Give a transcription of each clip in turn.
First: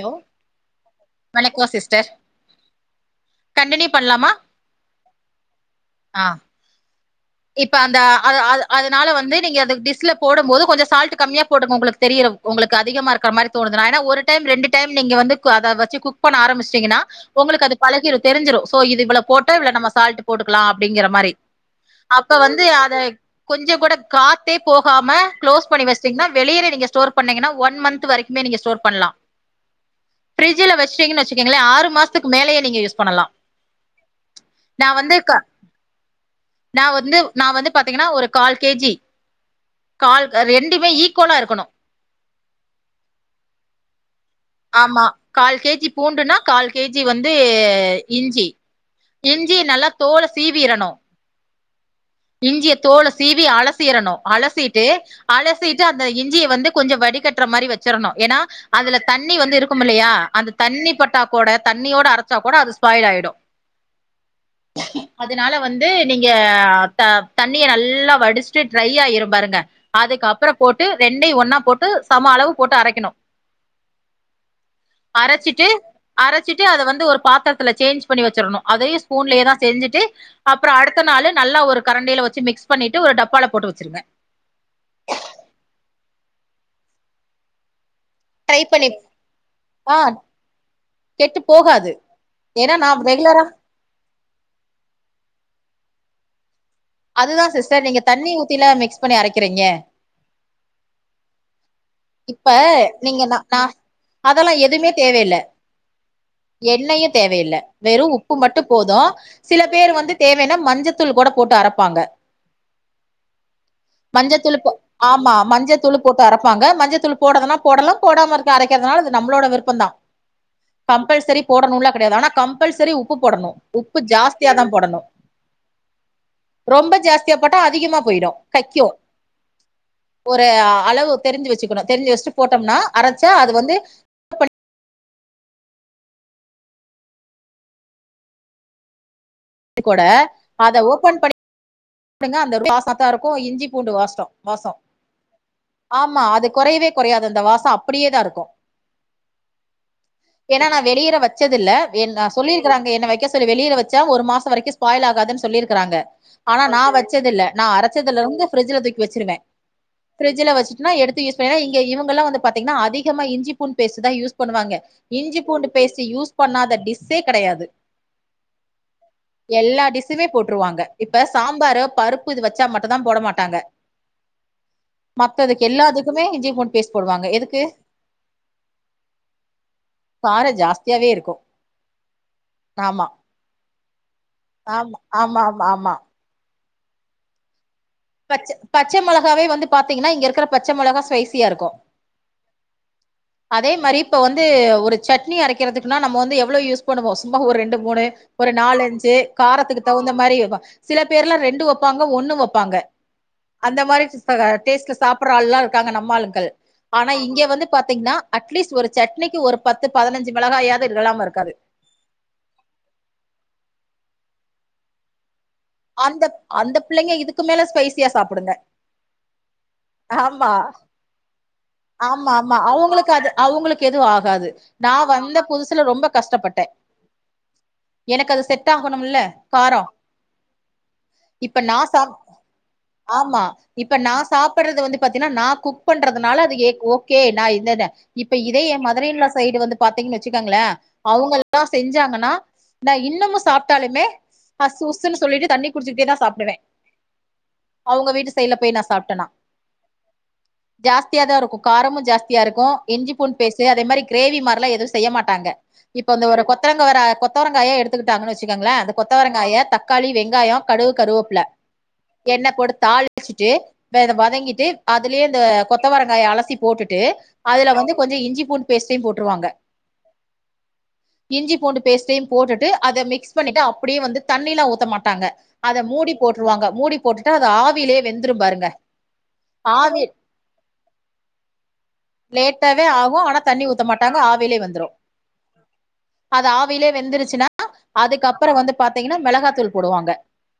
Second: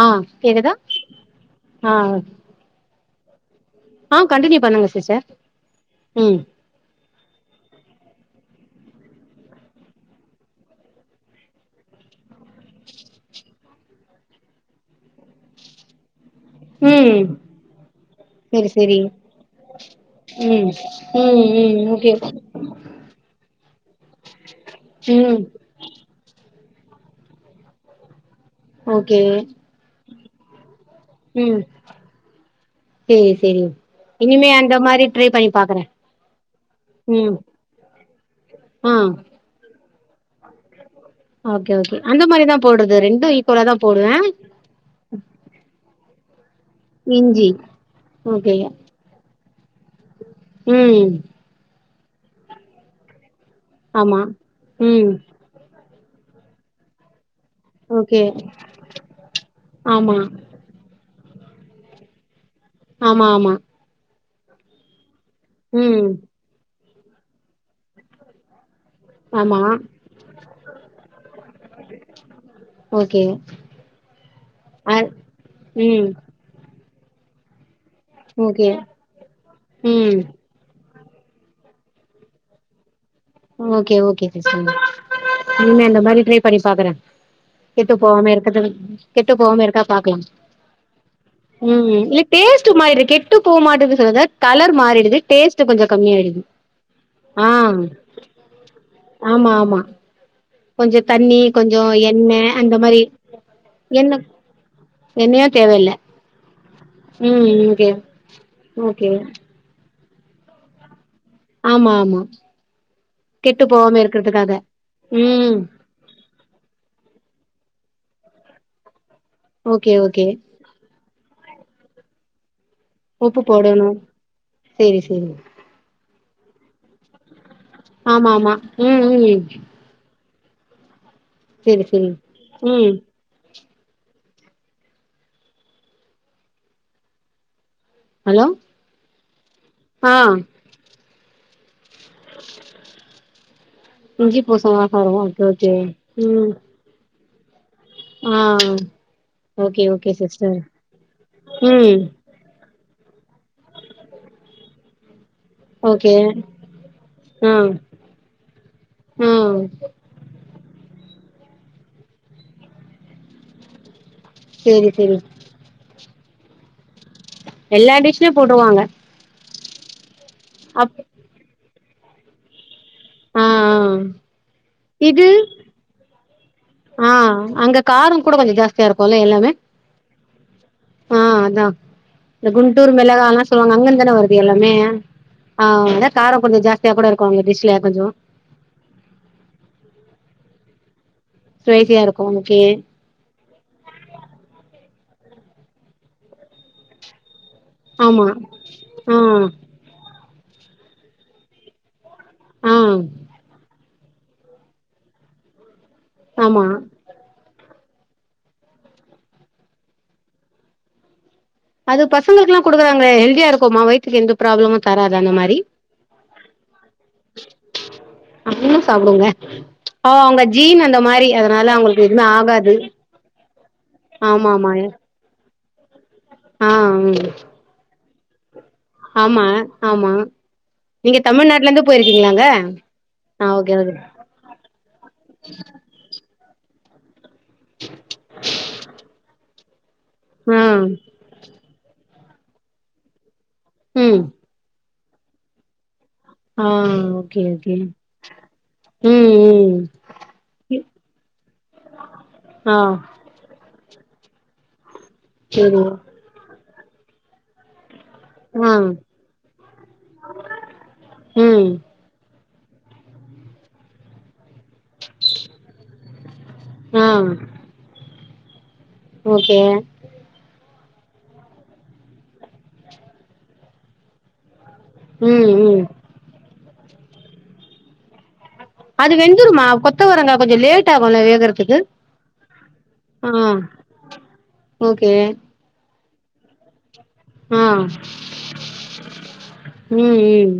ஆ கேக்குதா வணக்கோ ஆ சிஸ்டர் கண்டினியூ ஆ பண்லாமா கண்டினியூ பன்னுங்க சிஸ்டர் ஆ ம் இப்ப அந்த அ அது அதனால வந்து நீங்க அது டிஸ்ல போடு போது கொஞ்சோ சால்ட் கம்மியா போட்டுங்க உங்களுக்கு தெரியு உங்களுக்கு அதிகமா இருக்குற மாரி தோனுதுனா ஒரு டைம் ரெண்டு டைம் நீங்க வந்து அத வச்சு குக் பண்ண ஆரம்பிச் வச்சிங்கன்னா ம் உங்களுக்கு அது பழகீரும் தெரிஞ்சிரும் செரி சோ செரி இது இவ்வள போட்டா இவ்ளோ சால்ட் போட்டுக்கலா ம் அப்டிங்கிற மாரி ம் ம் இங்க அப்ப வந்து அத கொஞ்சோ கூட காத்தே போகாம ம் க்ளோஸ் பண்ணி வச்ச சிங்கன்னா வெளியில நீங்க ஸ்டோர் பண்ணீங்கனா ஒன் மந்த் வரைக்குமே நீங்க ஓகே பிரிட்ஜில வச்சீங்கன்னு வச்சக்கங்களே ம் ஆறு மாசத்துக்கு மேலயே நீங்க யூஸ் பண்ணலா சேரி சேரி இனிமே அந்த நா மாரி வந்து ட்ரை க பண்ணி பாக்குறே நா வந்து ம் நா வந்து பாத்தீங்கன்னா ஒரு கால் கேஜி ஆ கால் ரெண்டுமே ஈக் ஓகே ஓகே அந்த மாரிதா போடுறது ரெண்டும் ஈக்குலா தா போடுவே ஆமா கால் கேஜி பூண்டுன்னா கால் கேஜி வந்து இஞ்சி இஞ்சி ஓகே இஞ்சிய நல்லா தோல சீவிறணு ம் இஞ்சிய தோல சீவி அலசி சீரணு ஆமா அலசிட்டு ம் அலசிட்டு அந்த இஞ்சிய வந்து கொஞ்சோ வடிகட்டுற மாரி வச்சு வச்சுரணு ஓகே ஏன்னா அதுல தண்ணி வந்து இருக்கும் இல்லையா ஆமா அந்த தண்ணி பட்டா கூட தண்ணியோட அரச்சா கூட அது ஸ்பாயில் ஆமா ஆயிடு ஆமா அதுனால வந்து ம் நீங்க த தண்ணிய நல்லா வடிச்சு ச்சு ட்ரையாயிரும் பாருங்க ஆமா அதுக்கு அப்புறோ போட்டு ரெண்டயு ஒன்னா போட்டு சம அளவு போட்டு அரைக்கணு ஓகே அ அரச்சிட்டு ம் அரச்சிட்டு அத வந்து ஒரு பாத்துரத்துல சேஞ்ச் பண்ணி வச்சுரணு ஓகே அதையு ஸ்பூன்லே தா செஞ்சுட்டு ம் அப்புறோ அடுத்த நாளு நல்லா ஒரு கரண்டில வச்சு மிக்ஸ் மிக்ஸ் பண்ணிட்டு ஒரு டப்பாள ஓகே ஓகே இனிமே அந்த மாரி ட்ரை பண்ணி பாக்குறே கெட்டு போகாம ட்ரை இருக்கது பண்ணி கெட்டு போகாம இருக்கா ஆ பாக்கலா கெட்டு ம் போகாது இல்ல டேஸ்ட்டு ஏன்னா ஒரு நா மாரி கெட்டு ரெகுலரா போ மாட்டுது சிலது கலர் மாறிடுது டேஸ்ட் கொஞ்சோ கம்மியா ஆயிடுது அதுதா சிஸ்டர் நீங்க தண்ணி ஊத்திலா மிக்ஸ் பண்ணி ஆமா அரைக்கிறீங்க ஆமா கொஞ்சோ தண்ணி கொஞ்சோ எண் இப்ப நீங்க நா நா அதெல்லா எதுமே தேவ இல்ல எண்ணயு தேவயில்ல எண்ணெயு ம் தேவயில்ல ஓகே வெரு உப்பு மட்டு போது ஓகே சில பேர் வந்து தேவன்னா மஞ்சத் தூளு கூட போட்டு ஆமா அரப்பாங்க ஆமா கெட்டு போகாம மஞ்ச இருக்கறதுக்காக தூளுப் ஆமா ம் மஞ்ச தூளுப் போட்டு அரப்பாங்க மஞ்சத்தூள் போடதுனா போடலா போடாம இருக்க அரைக்கிறதுனால அது நம்ளோட விருப்பந்தா ஓகே ஓகே கம்பல்சரி போடனுலா கெடையாது ஆனா கம்பல்சரி உப்பு போடணு உப்பு ஜாஸ்தியா தா சேரி போடணு சேரி ரொம்ப ஜாஸ் சுட்சியா போட்டா அதிகமா போயிடு ஆமா ஆமா கைக்கு ம் ம் ஒரு அளவு தெரிஞ்சு செரி வச்சுக்கணு செரி தெரிஞ்சு வச்சுட்டு போட்டோம்னா ம் அரச்சா அது வந்து ஹலோ க்கூட ஆ அத ஓபன் பண்ணி எப்டிங்க அந்த பாசாத்தா இருக்கு இஞ்சி பூண்டு வாசோ இஞ்சி வாசோ பூசணி ஆஹாரோ ஓகே ஓகே ஆமா அது ம் குறையவே கொறையாது அந்த வாசோ அப்டியே தா ஆ இருக்கு ஓகே ஓகே சிஸ்டர் ஏன்னா நா வெளியிற வச்சதில்ல ம் சொல்லிருக்காங்க என்ன வைக்க சொல்லி வெளியில வச்சா ஒரு மாசோ வரைக்கு ஸ்பாயில் ஆகாதுனு சொல்லிரு ஓகே நா வச்சதுல்ல ஆ நா அரச்சதுல இருந்து ஃப்ரிஞ்சுல தூக்கி வச்சிருவே ஆ ஃபிரிஞ்ட்சுல வச்சிட்டுனா எடுத்து யூஷ் பண்ண இங்க இவுங்களா வந்து பாத்தீங்கன்னா அதிகமா இஞ்சி பூண்டு பேஸ்டு தா யூஸ் யூஸ் பண்ணுவாங்க செரி செரி இஞ்சி பூண்டு பேஸ்ட்டு யூஸ் பண்ணாத டிஸ்சே கெடையாது எல்லா டிஷ்லயு போட்ருவாங்க எல்லா டிஷ்ஷுமே போட்டுருவாங்க அப் இப்ப சாம்பாரு பருப்பு இது வச்சா மட்டுதா போட ஆ மாட்டாங்க ஆ இது மத்ததுக்கு எல்லாதுக்குமே இஞ்சி பூண்டு பேஸ்ட் ஆ போடுவாங்க எதுக்கு அங்க காரோ கூட கொஞ்சோ ஜாஸ்தியா இருக்குல்ல எல்லாமே கார ஜாஸ் ஆ அதா இந்த குண்டூர் ஆமா மெளகாலா சொல்லுவாங்க அங்க இருந்து தான வருது எல்லாமே ஆமா ஆமா ஆமா ஆமா ஆக காரோ கொஞ்சோ ஜாஸ்தியா கூட இருக்கு அங்க டிஷ்ல கொஞ்சோ பச்ச பச்ச மொளகாவே வந்து பாத்தீங்கன்னா இங்க இருக்கிற பச்ச மொளகா சைஸ் ட்ரேசியா இருக்கு ஓகே அதே மாதிரி இப்ப வந்து ஒரு சட்னி அரைக்கிறதுக்குன்னா நம்ம வந்து எவ்ளோ யூஸ் குக் பண்ணுவோ சும்மா ஒரு ரெண்டு மூணு ஆமா ஒரு நாலு அஞ்சு ஆ காரத்துக்கு தகுந்த மாரி இவா சில பேர்லா ரெண்டு வப்பாங்க ஒன்னு வப்பாங்க ஆ அந்த மாரி சிஸ்டங்க டேஸ்ட்ல சாப்பிடுற ஆள்லா இருக்காங்க நம்ம ஆளுக்கள் ஆமா ஆ ஆனா இங்க வந்து பாத்தீங்கன்னா அட்லீஸ்ட் ஒரு சட்னிக்கு ஒரு பத்து பதினஞ்சு மெளகாயாது இல்லாம இருக்காது அது பசங்களுக்குகெல்லா குடுக்குறாங்களே ஹெல்தியா இருக்குமா வயித்துக்கு எந்த பிராப்ளமும் தராது அந்த மாரி அந்தப் அந்த பிள்ளைங்க இதுக்கு மேல ஸ்பைசியா சாப்பிடுங்க நீங்களு சாப்பிடுங்க ஆமா அவங்களுக்கு எதுமே ஆமா ஆமா ஆகாது அவுங்களுக்கு அது அவுங்களுக்கு கெதும் ஆகாது ஆமா ஆமா நா வந்த புதுசுல ரொம்ப கஷ்டப்பட்டே ஆ ம் எனக்கு அது செட் ஆகணும்ல ஆமா காரோ ஆமா நீங்க இப்ப தமிழ்நாட்டுல நா இருந்து சாப் போயிருக்கீங்களாங்க ஆமா ஆ ஓகே ஓகே இப்ப நா சாப்பிடுறது வந்து பாத்தீனினா நா குக் குக் பண்றதுனால அது ஏக் ஓகே நா இல்லல்ல இப்ப இதே ஏன் மதர் இன் லா சைடு வந்து பாத்தீங்கன் ஆ வச்சுகங்களே அவங்க எல்லா செஞ்சாங்கன்னா நா இன்னமு சாப்பிட்டாலுமே ம் அஸ் உஸ் னு சொல்லிட்டு தண்ணி குடிச்சக்கிட்டே தா சாப் டுவே ஆ ஓகே ஓகே அவங்க வீட்டு சைடுல போய் நா சாப்பிட்டனா ம் ம் ஜாஸ்திய தா இருக்கு காரமு ஜாஸ்தியா இருக்கு ஆ இஞ்சி பூன் பேஸு அதே மாரி கிரேவி மாரிலா ஏதுவு செய்ய மாட்டாங்க சேரி இப்ப வந்து ஒரு கொத்தரங்காவர கொத்தவரங்காயே எடுத் த்துகிட்டாங்கு வச்சக்கங்களே ஆ அந்த கொத்தவரங்காய தக்காளி வெங்காயோ கடுகு கருவேப்புல ம் எண்ண போட்டு தாளிச்சிட்டு வேத வதங்கிட்டு அதுலயே இந்த கொத்தவரங்காய அலசி போட்டுட்டு ஆ அதுல வந்து கொஞ்சோ இஞ்சி பூண்ட் பேஸ்ட்டையு போட்டுருவாங்க ஓகே இஞ்சி பூண்டு பேஸ்ட்லையும் போட்டுட்டு அதை மிக்ஸ் பண்ணிட்டு அப்டியை வந்து தண்ணிலா ஊத்த மாட் டாங்க ம் அத ம் மூடி போட்டுருவாங்க மூடி போட்டுட்டு அது ஆவியிலயே வெந்துரும் பாருங்க அது வெந்துருமா ஆவி கொத்த வரங்கா கொஞ்ச லேட் ஆகுல வேகறதுக்கு லேட்டாவே ஆகு ஆ ஆனா தண்ணி ஊத்த மாட்டாங்க ஆவிலயே வந்துரு ஓகே அது ஆவிலே வெந்துருச்சுன்னா ஆ அதுக்கு அப்புற வந்து பாத்தீங்கன்னா மெளகாத்தூள் ம் போடுவாங்க ம்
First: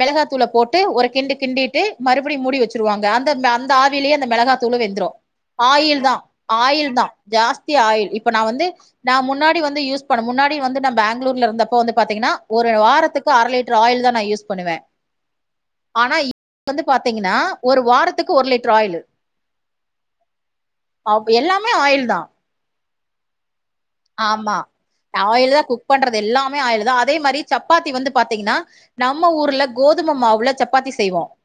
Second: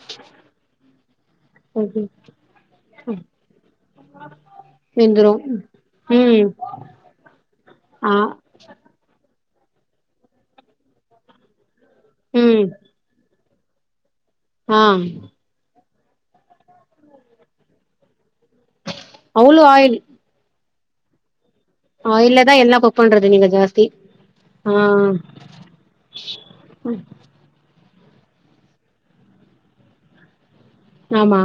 மெளகாத்தூள போட்டு ஒரு கிண்டு கிண்டிட்டு ஓகே மறுபடியு மூடி வச்சிருவாங்க அந்த அந்த ஆவிலேயே அந்த மெளகாத்தூளு வெந்துரு ஆயில் தா ம் ஆயில் தா ஜாஸ்தி ஆயில் ஆ இப்ப நா வந்து நா முன்னாடி வந்து யூஸ் பண்ண முன்னாடி வந்து ந பெங்களூர்ல இருந்தப்ப வந்து பாத்தீங்கன்னா ம் ஒரு வாரத்துக் கு அரை லிட்டர் ஆயில் தா நா யூஸ் பண்ணுவே ஆ ஆனா இப் வந்து பாத்தீங்கன்னா ஒரு வாரத்துக்கு ஒரு லிட்டர் ஆயிலு அவ்ளோ ஆயில் அவ் எல்லாமே ஆயில் தா அத எல்லா குக் பண்றது நீங்க ஜாஸ் ஆமா ஆயில் தா குக் பண்றது எல்லாமே ஆயில் தா அதே மாரி சப்பாத்தி வந்து பாத்தீங்கன்னா நம்ம ஊர்ல கோதும மாவுல சப்பாத்தி செய்வோ ஆமா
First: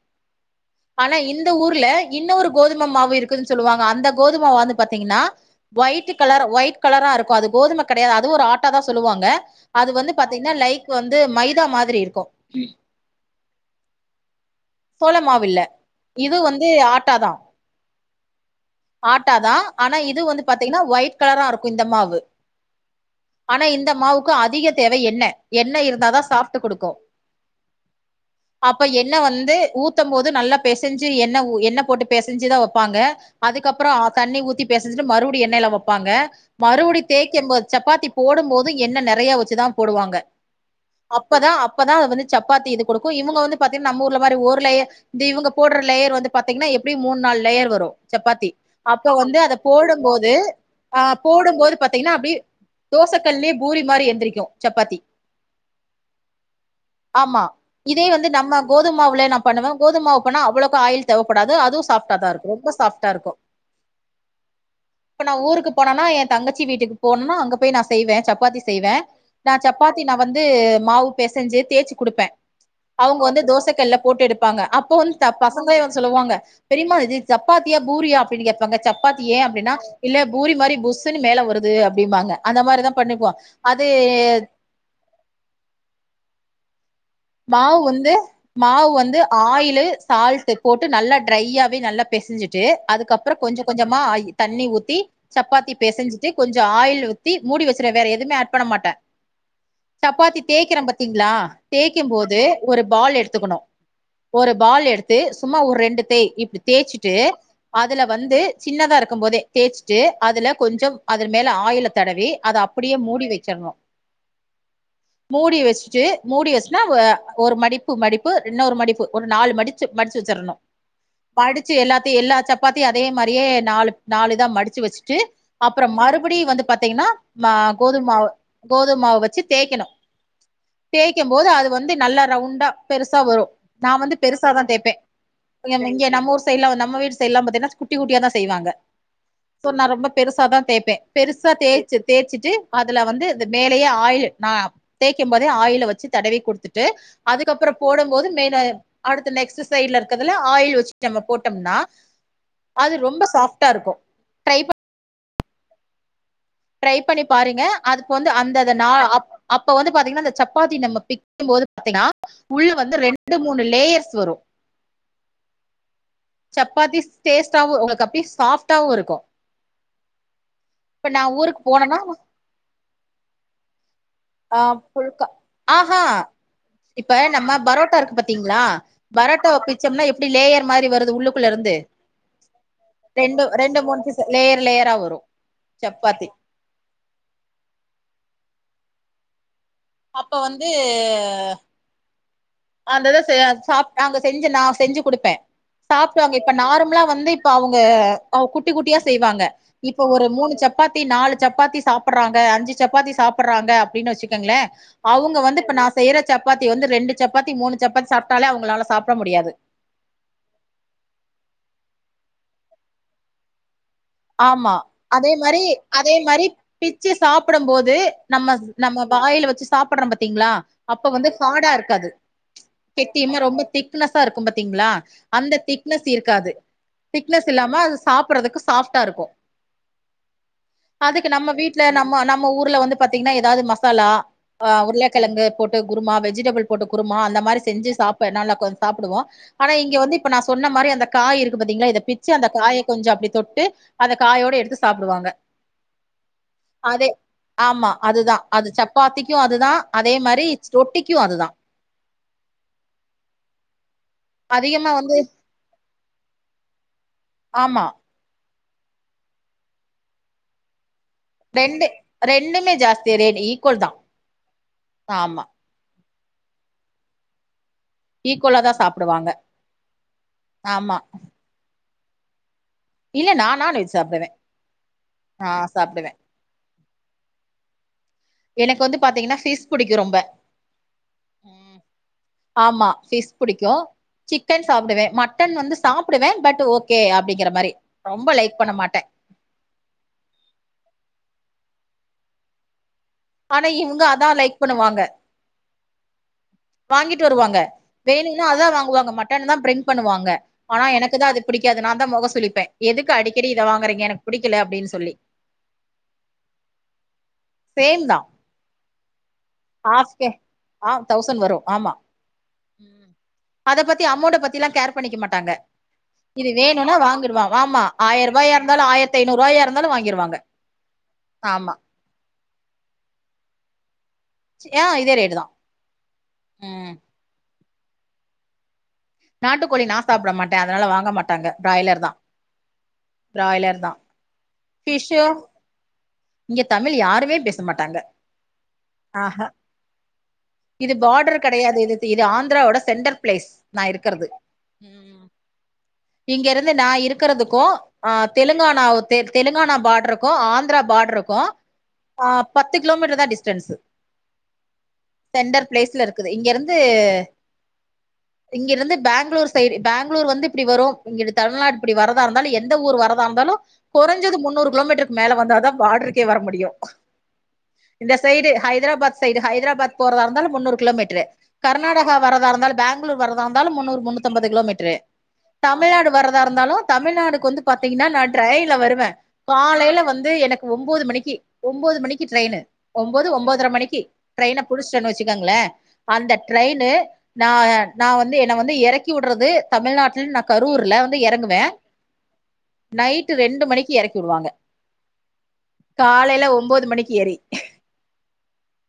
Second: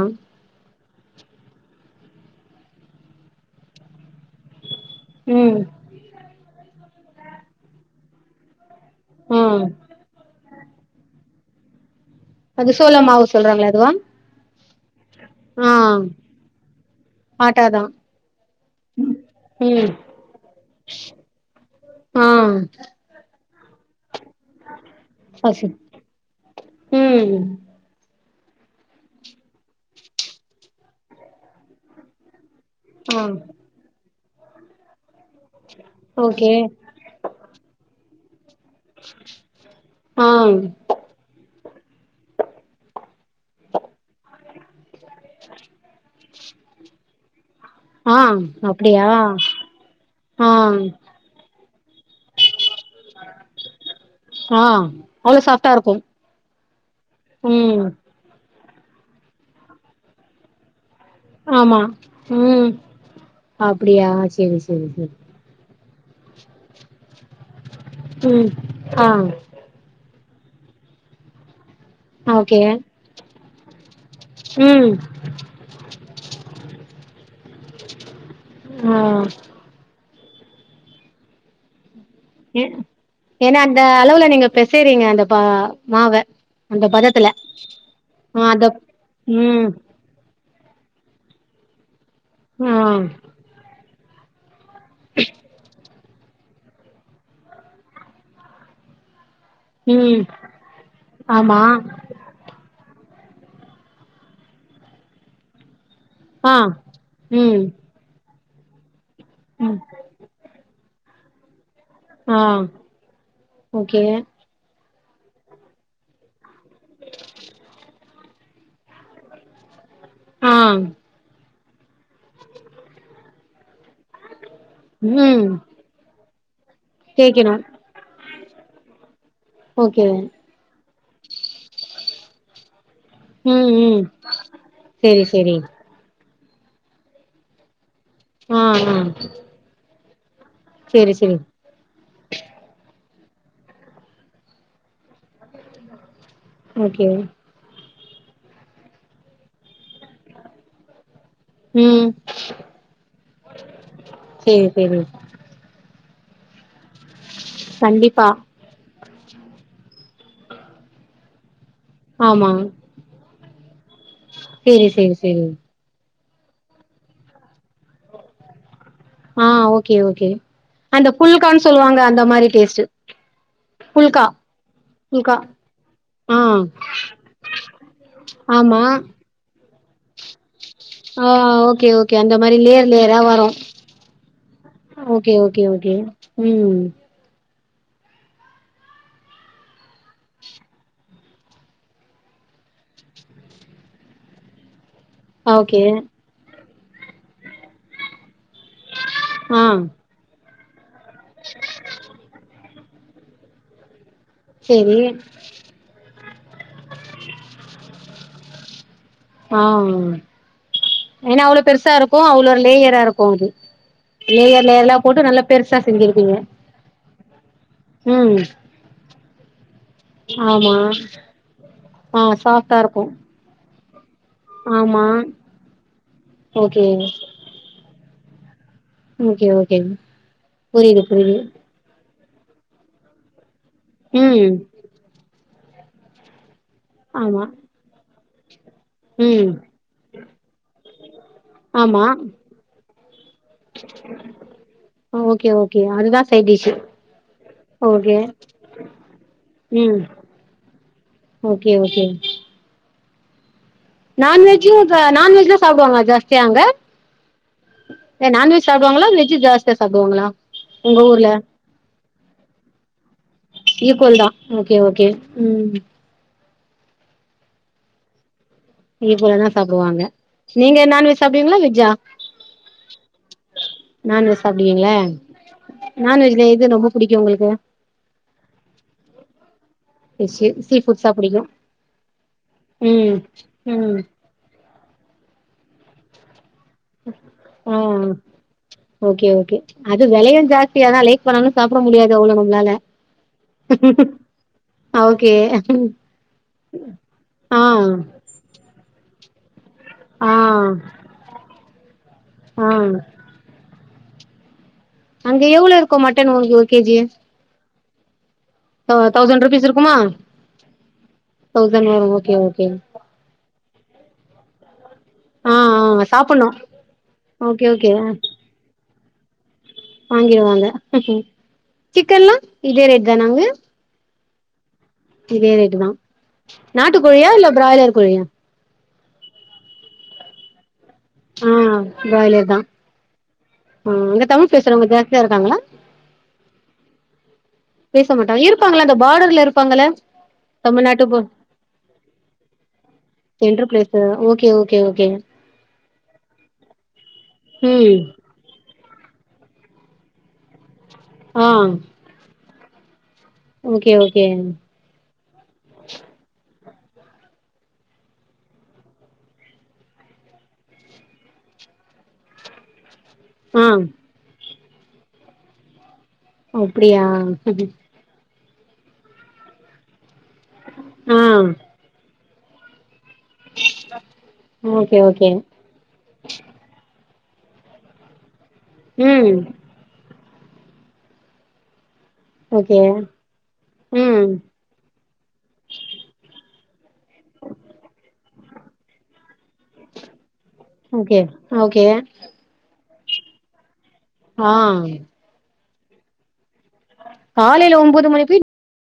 ஆனா இந்த ஊர்ல இன்னொரு கோதும மாவு இருக்குன்னு சொல்லுவாங்க அந்த கோதுமாவ பாத்தீங்கன்னா ம் ஒயிட் கலர் ஒயிட் கலரா இருக்கு அது கோதும கெடையாது அது ஒரு ஆட்ட டாதா சொல்லுவாங்க ஆ அது வந்து பாத்தீங்கன்னா லைக் வந்து மைதா மாதிரி இருக்கு அது சோள மாவு சொல்றாங்களா அதுவா சோள மாவுல்ல ஆ இது வந்து ஆட்டாதா ஆட்டாதா ஆட்டா தா ம் ஆனா இது வந்து பாத்தீங்கன்னா ஒயிட் கலரா இருக்கு இந்த மாவு ஆ ஆனா இந்த மாவுக்கு அதிக தேவை எண்ண பசி எண்ணெ இருந்தாதா சாஃப்டு கொடுக்கு ம் அப்ப எண்ணெ வந்து ஊத்த போது நல்லா பெசைஞ்சு எண்ண உ எண்ணெ போட்டு பெசஞ்சுதா வெப்பாங்க ஆ அதுக்கப்புறம் தண்ணி ஊத்தி பெசஞ்சட்டு மறுபடியு எண்ணெய்ல வெப்பாங்க ஓகே மறு தேய்க்க போது சப்பாத்தி போடும் போதும் எண்ண நெறைய வச்சுதா போடுவாங்க ஆ அப்பதா அப்பதா அதை வந்து சப்பாத்தி இது கொடுக்கு இவங்க வந்து பாத்தீங்கன்னா நம்ம ஊர்ல மாரி ஒரு லேயர் இந்த இவங்க போடுற லேயர் வந்து பாத்தீங்கன்னா எப்டி மூணு நாலு லேயர் வரு ஆ சப்பாத்தி அப்டியா அப்ப வந்து அத போடும்போது ஆ அ போடும்போது பாத்தீங்கன்னா அப்டியே தோசைக்கல்லே பூரி மாரி எழுந்திரிக்கு ஆ சப்பாத்தி அவ்ளோ சாஃப்டா இருக்கு ஆமா ம் இதே வந்து நம்ம கோதுமாவுல நா பண்ணுவே கோதுமவு போனா அவ்வளவுக்கா ஆயில் தேவைப்படாது ஆமா அதுவு சாஃப்ட்டாதா இருக்கு ம் ரொம்ப சாஃப்டா இருக்கு அப்டியா செரி செரி செரி இப்ப நா ஊருக்கு போனனா எ தங்கச்சி வீட்டுக்கு போனனா அங்க போய் நா செய்வே ம் சப்பாத்தி செய்வே ஆ நா சப்பாத்தி நா வந்து மாவு பெசைஞ்சு தேச்சு குடுப்பே ஓகே அவங்க வந்து தோசை கல்ல போட்டு எடுப்பாங்க ம் அப்போ வந் த பசங்க வந்து சொல்லுவாங்க பெரியமா இது சப்பாத்தியா பூரியா அப்டின்னு கேப்பாங்க ஆ சப்பாத்தி ஏ அப்டின்னா இல்ல பூரி மாரி புஸ்ன்னு மேல வருது அப்படிம்பாங்க அந்த ஏ மாதிரிதா பண்ணிப்போ அது சரிங்க அந்த பா மாவ அந்த பதத்துல மாவு வந்து ஆ அத மாவு வந்து ம் ஆயிலு சால்ட் போட்டு நல்லா ட்ரையாவே நல்லா பெசஞ்சுட்டு ஆ அதுக்கப்புறே கொஞ்சொ கொஞ்சொ ஆயி தண்ணி ஊத்தி சப்பாத்தி பெசஞ்சு கொஞ்சொ ஆயில் ஊத்தி மூடி வச்சுற வேற எதுவுமே ஆட் பண்ண மாட்டே ம் சப்பாத்தி தேயக்கிறோ பாத்தீங்களா ஆமா தேய்க் போது ஒரு பால் எடுத்துக்கணோ ஒரு பால் எடுத்து சும்மா ஒரு ரெண்டு தே ஆ இப்படி தேய்ச்சுட்டு ம் அதுல வந்து சின்னதா இருக்கூ போதே ம் தேய்ச்சுட்டு அதுல கொஞ்சம் அதுர் மேல ஆயில தடவி ஆ அத அப்படியே மூடி வெச்சிடணோ ஓகே மூடி வெச்சுட்டு மூடி வெச் னாவூ ஒரு மடிப்பு மடிப்பு இன்னோரு மடிப்பு ஒரு நாலு மடிச்சு மடிச்சு ஆ வச்சிடணோ மடிச்சு எல்லாத்தையூ எல்லா சப்பாத்தியூ அதே மாதிரியே நாலு நாலு இதா மடிச்சு வெச்சுட்டு ம் அப்புறே மறுபடியூ வந்து பாத்தீங்கன்னா மா தேய்க்கணு கோதும் மாவு கோதும் மாவு வெச்சு தேய்க்கணோ ஓகே தேய்க்கே போது அது வந்து நல்ல ரவுண்டா பெருசா வரூ ம் நான் ம் வந்து பெருசா தா தேய்ப்பே செரி செரி இங் இங்க நம்ம ஊர் சைட்லா நம்ம வீடு சைடல்லா பாத்தீங்ன்னா குட்டி குட்டியா தா ஆ செய்வாங்க ஆ சோ நா ரொம்ப பெருசா தா தேய்ப்பே செரி செரி பெருசா தேய்ச்சு தேய்ச்சிட்டு அதுல வந்து இந்த மேலயே ஆயில் நா தேய்கும் போதே ஆயில் வச்சு தடவி ட்டு ஓகே அதுக்கப்புறோ போடும் போது மெயின் அடுத்த நெக்ஸ்ட் சைட்ல இருக்கிறதுல ஆயில் வச்சு ட்டு நம்ம போட்டோம்னா ம் அது ரொம்ப சாஃப்டா இருக்கோ ட்ரை பண் இரூ ட்ரை பண்ணி பாருங்க அதுக்கு கண்டிப்பா வந்து அந்தத நா அப்ப அப்ப வந்து பாத்தீங்கன்னா அந்த சப்பாத்தி நம்ப பிக் டைக்கு போது பாத்தீங்கன்னா ஆமா உள்ள வந்து ரெண்டு மூணு லேயர்ஸ் வரூ சோர் சேர் செரி சப்பாத்தி டேஸ்ட்டாவூ உங்களுக்கு அப்டியே சாஃப்டாவூ இருக்கூ ஆ ஓகே ஓகே அந்த ஊருக்கு ஃபுல்கான்னு சொல்லுவாங்க போனேன்னா அந்த மாரி டேஸ்ட்டு ஃபுல்கா ஆ ஃபுல்கா ஹ ஹாங் இப்ப நம்ம பரோட்டா இருக் பாத்தீங்களா ஆமா பரோட்டா பிச் ம்னா எப்படி லேயர் மாதிரி வருது ஆ உள்ளுக்குள்ள இருந்து ஓகே ஓகே அந்த மாரி லேயர் லேயரா ரெண்டு வரு ரெண்டு மூண் பீஸ் லேயர் லேயரா ஆ வரூ ஓகே ஓகே ஓகே சப்பாத்தி ம் அப்ப வந்து அந்தத சே சாப் நாங்க செஞ்ச நா செஞ்சு குடுப்பே ஓகே சாப் இப்ப நார்மலா வந்து இப்ப அவங்க குட்டி குட்டியா செய்வாங்க ஆ இப்ப ஒரு மூணு சப் சப்பாத்தி நாலு சப்பாத்தி சாப்பிறாங்க அஞ்சு சப்பாத்தி சாப்பிறாங்க அப்படின்னு வச்சு‌ ங்களே சேரி அவங்க வந்து இப்ப நா செய்யற சப்பாத்தி வந்து ரெண்டு சப்பாத்தி மூண் சப்பாத்தி சாப்ட்டாலே அவங்ளால சாப்ட முடியாது ஆ ஏன்னா அவ்ளோ பெருசா இருக்கோ அவ்ளோ லேயரா இருக்கோ அது லேயர் ஆமா லேயர்ல போட்டு நல்லா பெருசா செஞ்சிருவீங்க பிச்சி சாப்பிடூ போது நம்ம நம்ம வாயில வெச்சு சாப்பிட்ரோ பாத்தீங்களா ஆமா அப்ப வந்து ஹாடா இருக்காது ஆ சாஃப்டா இருக்கு கெட்டி இன்னூ ரொம்ப திக் திக்னஸ்ஸா இருக்கூ பாத்தீங்களா ஆமா அந்த திக்னஸ் இருக்காது ஓகே திக்னஸ் இல்லாம அது சாப்றதுக்கு சாஃப்டா இருக்கூ ஓகே ஓகேங்க புரியுது அதுக்கு புரியுது நம்ம வீட் வீட்ல நம்ம நம்ம ஊர்ல வந்து பாத்தீங்கன்னா ஏதாவது மசாலா ம் ஆ உருளக்கிழங்கு போட்டு குருமா வெஜிடபிள் போட்டு குருமா அந்த ஆமா மாரி செஞ்சு சாப்பன் நல்லா கொஞ்சொ சாப்பிடுவோம் ம் ஆனா இங்க வந்து இப்ப நா சொன்ன மாரி அந்த காய் இருக்கு பாத்தீங்களா இத ஆமா பிச்சு அந்த காய கொஞ்சோ அப்டி தொட்டு அத காயோட எடுத்து சாப்டுவாங்க இதா சைடிஷ்ஷு ஆமா அதுதா அது சப்பாத்திக்கு அதுதா ம் அதே மாரி ரொட்டிக்கு அதுதா ஓகே ஓகே நான்வெஜ்ஜு அதிகமா த வந்து நான்வெஜ்லா சாப்டுவாங்க ஜாஸ்தியா அங்க ஆமா ஏ நான்வெஜ் சாப்டுவாங்களா வெஜ் ஜாஸ்தியா சாப்டுவாங்களா உங்க ஊருல ரெண்டு ரெண்டுமே ஜாஸ்தியரேடி இக்கோல் தா ஓகே ஓகே ம் இக்கோலாதா ஈக்கோலதா சாப்புடுவாங்க நீங்க ஆமா நான்வெஜ் சாப்டுவிங்ளா வெஜ்ஜா இல்ல நான் நான்வெஜ் சாப்டுவே நான்வெஜ் சாப்டுவிங்ளா ஆ சாப்டுவே நான்வெஜ்ல எது ரொம்ப புடிக்கு உங்களுக்கு எனக்கு வந்து பாத்தீங்கன்னா ஃபிஸ் புடிக்கு ரொம்ப ஃபிஷ்ஷு சீ ஃபுட்ஸா புடிக்கு ஆமா ம் ஃபிஸ் புடிக்கு ம் சிக்கன் சாப்டுவே மட்டன் வந்து சாப்டுவே பட் ஓகே அப்டிங்கற மாரி ஆ ரொம்ப லைக் பண்ண மாட்ட ஓகே ஓகே அது வெலையு ஜாஸ்தியாதா ஆனா லைக் பண்ணாலு சாப்ட முடியாது அவ்ளோ நம்மளால ஆனா இவங்க அதா லைக் பண்ணுவாங்க ஓகே வாங்கிட்டு வருவாங்க ஆ வேணு னாதா வாங்குவாங்க மட்டன் தா பிரிங் பண்ணுவாங்க ஆ ஆனா எனக்குதா அது பிடிக்காது நா தா மொக சுலிப்பே ஆ எதுக்கு அடிக் கடி இத வாங்குறிங்க எனக்கு பிடிக்கல அப்டின்னு சொல்லி அங்க எவ்ளோ இருக்கு மட்டன் ஒன் ஒரு கேஜி சேம் தா அ தௌசண்ட் ரூபீஸ் இருக்குமா ஹாஃப் கே தௌசண்ட் வரு ஓகே ஓகே அத பத்தி அமௌண்ட்ட பத்தில்லா கேர் பண்ணிக்க மாட்டாங்க ஆ ஆ சாப்புட்ணு இதுவேணுனா வாங்கிடுவ ஓகே வாமா ஓகே ஆயிரரூபாயா இருந்தாலு ஆயிரத்து ஐநூ ரூவாயா இருந்தாலு வாங்கி வாங்கிருவாங்க ஆமா சிக்கன்லா இதே ரேட் தானாங்க யா இதே ரேட்டு தா நாட்டுக்கோழியா இல்ல பிராய்லர் கோழியா நாட்டுக்கோழி நா சாப்ட மாட்ட அதனால வாங்க மாட் ஆ பிராயலர் தா பிராய்லர் தா அ அங்க தமிழ் பேசுறவங்க ஃபிஷ்ஷு ஜாஸ்தியா இருக்காங்களா இங்க தமிழ் யாருமே பேசு பேச மாட்டாங்க இருப்பாங்ளே அந்த பாடர்ல இருப்பாங்களே இது பார்டர் கடையாது இது இது ஆந்திராவோட சென்டர் பிளேஸ் சென்ட்ரு நா இருக்கறது ஓகே ஓகே ஓகே ம் இங்க இருந்து நா இருக்கறதுக்கு ம் அ தெலுங்கானா தெ தெலுங்கானா பாட்ர்ருக்கு ஆந்தரா பாட்ர்ருக்கு ஆ ஆ பத்து கிலோமீட்டர் தா டிஸ் ஓகே ஓகே சென்டர் பிளேஸ்ல இருக்குது இங்க இருந்து இங்கிருந்து பேங்ளூர் சைடு பேங்ளூர் வந்து இப்டி வரு இங்கடு தமிழ்நாடு இப்டி வரதா இருந்தாலு எந்த ஊர் வர தா இருந்தாலு ஆ குறஞ்சது முன்னூறு கிலோமீட்டருக்கு மேல வந்த தா பாட்ர்ருக்கே வர முடியு அப்டியா இந்த சைடு ஹைதராபாத் சைடு ஹைதராபாத் போறதா இருந்தாலு முன்னூறு ஆ கிலோமீட்ரு கர்நாட வரதா இருந்தாலும் பெங்களூர் வரதா முன்னூறு முன்னூறு ஐம்பது கிலோமீட்டரு ஓகே ஓகே தமிழ்நாடு வரதா இருந்தாலும் தமிழ்நாடுக்கு வந்து பாத்தீங்கன்னா நட் ட்ரெயின்ல வருவேன் ம் காலையில வந்து எனக்கு ஒம்போது மணிக்கி ஒம்போது மணிக்கு ட்ரெயின் ஓகே ஒம்பதரை மணிக்கு ம் ட்ரெயின் புடிச்சிட்டேன் வச்சுக்கங்களேன் அந்த ட்டெயின்னு நா வந்து என் வந்து இறக்கி விடுறது தமிழ்நாட்டல நா கரூர்ல வந்து ஓகே இறங்குவேன் ஓகே நைட்டு ரெண்டு மணிக் ஆ காலையில ஒன்போது மணிக்கு ஏறி காலைல ஒம்போது மணி போய்